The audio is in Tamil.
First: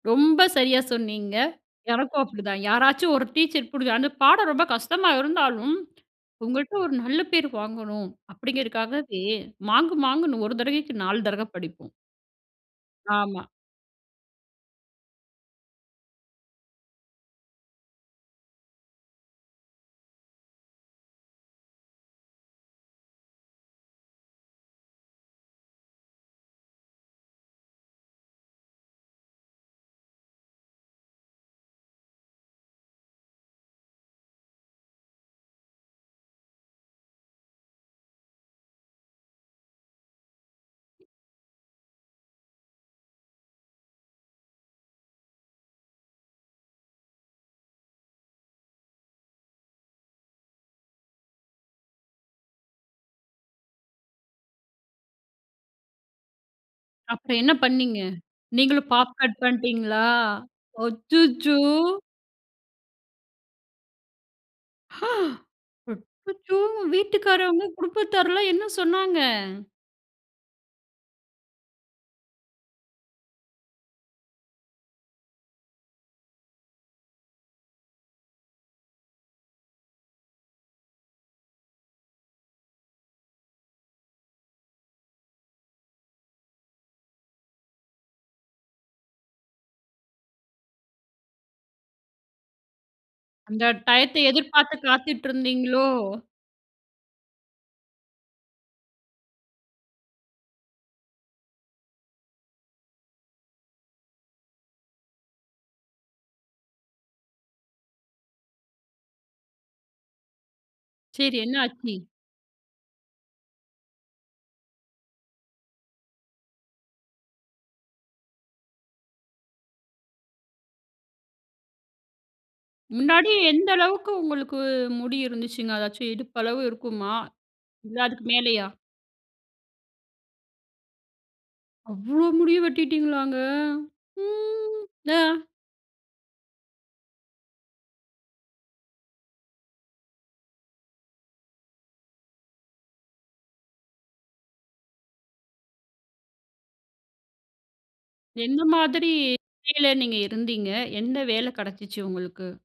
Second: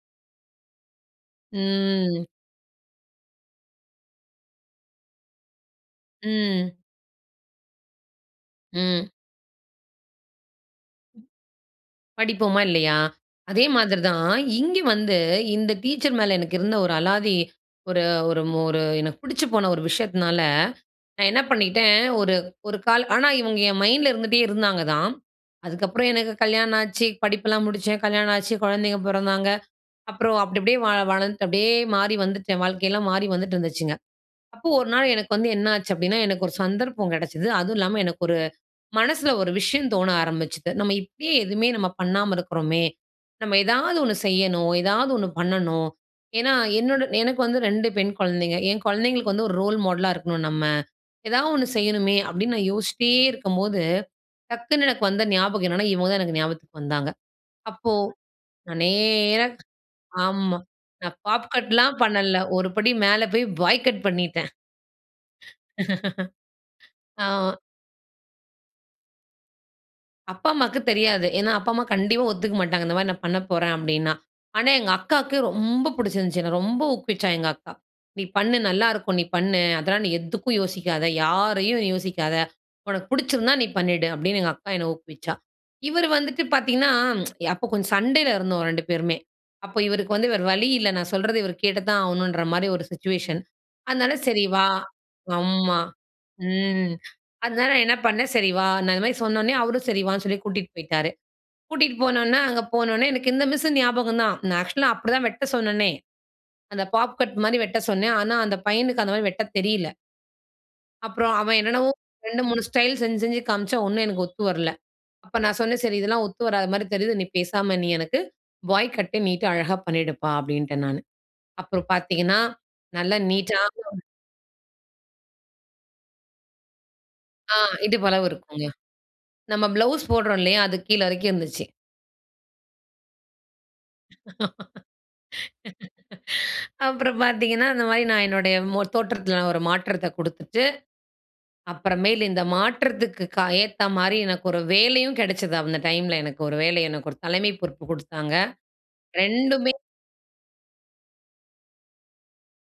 ரொம்ப சரியா சொன்னீங்க. எனக்கும் ம். அப்படிதான். யாராச்சும் ஒரு டீச்சர் பிடிக்கும். அந்த பாடம் ரொம்ப கஷ்டமா இருந்தாலும், ம். இவுங்கள்ட்ட ஒரு நல்ல பேர் வாங்கணும். ம். அப்படிங்கிறக்காகவே மாங்கு மாங்குன்னு ஒரு தடவைக்கு நாலு தடவ படிப்போம். படிப்போமா? இல்லயா? ஆமா. அதே மாதிரி தான். இங்க வந்து, இந்த டீச்சர் மேல எனக்கு இருந்த ஒரு அலாதி, ஒரு ஒரு மொ ஒரு எனக்கு பிடிச்சு போன ஒரு விஷயத்தினால, நான் என்ன பண்ணிட்டேன், ஒரு ஒரு கால் ஆனா, இவங்க என் மைண்ட்ல இருந்துட்டே இருந்தாங்க தான். அதுக்கு அப்புறம் எனக்கு கல்யாணம் ஆச்சு, படிப்பெல்லாம் முடிச்சேன், கல்யாணம் ஆச்சு, குழந்தைகள் பொறந்தாங்க. அப்புறம் அப்பிடி அப்பிடியே வாழ வளர்ந்துட்டு அப்படியே மாறி வந்துட்டேன். வாழ்க்கை எல்லாம் மாறி வந்துட்டுருந்துச்சுங்க. அப்ப, ஒரு நாள் எனக்கு வந்து என்னாச்சு அப்படின்னா எனக்கு ஒரு சந்தர்ப்பம் கிடைச்சது. அதுவும் இல்லாம எனக்கு ஒரு மனசுல ஒரு விஷயம் தோண ஆரம்பிச்சது, "நம்ம இப்படியே எதுவுமே நம்ம பண்ணாம இருக்குறோமே. நம்ம ஏதாவது ஒண்ணு செய்யணும். ஏதாவது ஒண்ணு பண்ணணும். ஏன்னா, என்னோட எனக்கு வந்து 2 பெண் குழந்தைங்க, என் குழந்தைங்களுக்கு வந்து ஒரு ரோல் மாடலா இருக்கணும், நம்ம. ஏதாவது ஒண்ணு செய்யணுமே" அப்பிடின்னு நான் யோசிச்சிட்டே இருக்கும்போது, டக்குனு எனக்கு வந்த ஞாபகம் என்னென்னா, இவங்க தான் எனக்கு ஞாபகத்துக்கு வந்தாங்க. அப்புறம் என்ன அப்போ, பண்ணீங்க? நான் நீங்களும் பாப் கட் நேரா பண்ணிட்டீங்களா? ஆமா. நான் பாப் அச்சச்சோ! கட்லாம் பண்ணல, ஒருபடி மேலே போய் பாய் கட் பண்ணிட்டேன். ஆ! அச்சச்சோ! ஆமா. வீட்டுக்காரவங்க, குடுப்பத்தார்லாம் என்ன சொன்னாங்க? அப்பா, அம்மாக்கு தெரியாது. ஏன்னா, அப்பா அம்மா கண்டிப்பா ஒத்துக்க மாட்டாங்க. இந்த மாரி நான் பண்ணப்போறேன், அப்பிடின்னா. ஆனா, எங்க அக்காவுக்கு ரொம்ப புடிச்சிருந்துச்சு, என்ன ரொம்ப ஊக்குவிச்சா, எங்க அக்கா. "நீ பண்ணு நல்லா இருக்கும், நீ பண்ணு. அதெல்லாம் நீ எதுக்கும் யோசிக்காத. யாரையும் யோசிக்காத. உனக்கு பிடிச்சிருந்தா, நீ பண்ணிடு." அப்பிடின்னு எங்க அக்கா என்னை ஊக்குவிச்சா. இவரு வந்துட்டு பார்த்தீங்கன்னா, அப்ப கொஞ்சம் சண்டைல இருந்தோம், 2 பேருமே. அப்ப இவருக்கு வந்து வேற வழி இல்ல. நான் சொல்றத இவரு கேட்டு தான் ஆகணும்ன்ற மாரி ஒரு சிட்சுவேஷன். அந்த அதனால, டயத்த "சரி வா" எதிர்பார்த்து ஆம்மா. காத்துட்ருந்தீங்களோ? ம். அதனால, நான் என்ன பண்னேன், "சரி வா" நான் இந்த மாரி சொன்ன உடனே, அவரும் சரி வான்னு சொல்லி கூட்டிட்டு போய்ட்டாரு. கூட்டிட்டு போனொன்னே, அங்க போனொன்னே, எனக்கு இந்த மிஸ்ஸு ஞாபகம் தான். நான் ஆக்சுவலா அப்படி தான் வெட்ட சொன்னனே. அந்த பாப் கட் மாரி வெட்ட சொன்னேன். ஆனா, அந்த பையனுக்கு அந்த மாரி வெட்டத் தெரியல. அப்புறம் சரி, என்ன அவன் என்னென்னவோ, ஆச்சி? 2, 3 ஸ்டைல் செஞ்சு, செஞ்சு காமிச்சான். ஒண்ணும் எனக்கு ஒத்து வரல. அப்ப நான் சொன்னேன், "சரி இதெல்லாம் ஒத்து வராத மாரி தெரியுது. நீ பேசாம நீ எனக்கு பாய் கட்டு நீட்டா அழகா பண்ணிடுப்பா" அப்பிடீன்டேன் நானு. அப்புறம் பார்த்தீங்கன்னா. நல்ல முன்னாடி எந்த நீட்டான அளவுக்கு உங்களுக்கு முடி இருந்துச்சுங்க? அதாச்சும் இடுப்பளவு இருக்குமா? அ, இல்ல, அதுக்கு இடுப்பளவு இருக்குங்க. மேலயா? நம்ம ப்ளவுஸ் போடுறோம் இல்லயா? அதுக்கு கீழ வரைக்கும் இருந்துச்சு. அவ்ளோ முடிய வெட்டிட்டீங்களாங்க? ம். இலா அப்புறம் பார்த்தீங்கன்னா, அந்த மாரி நான் என்னுடைய மொ தோற்றத்தில ஒரு மாற்றத்த குடுத்துட்டு, அப்புறமேலு இந்த மாற்றத்திற்கு கா ஏத்த மாரி எனக்கு ஒரு வேலையும் கெடச்சது. அந்த டைம்ல எனக்கு ஒரு வேலை. ஒரு தலைமை பொறுப்பு குடுத்தாங்க. எந்த மாதிரி 2ம்மே வேலை நீங்க இருந்தீங்க? எந்த வேலை கிடைச்சிச்சு, உங்களுக்கு?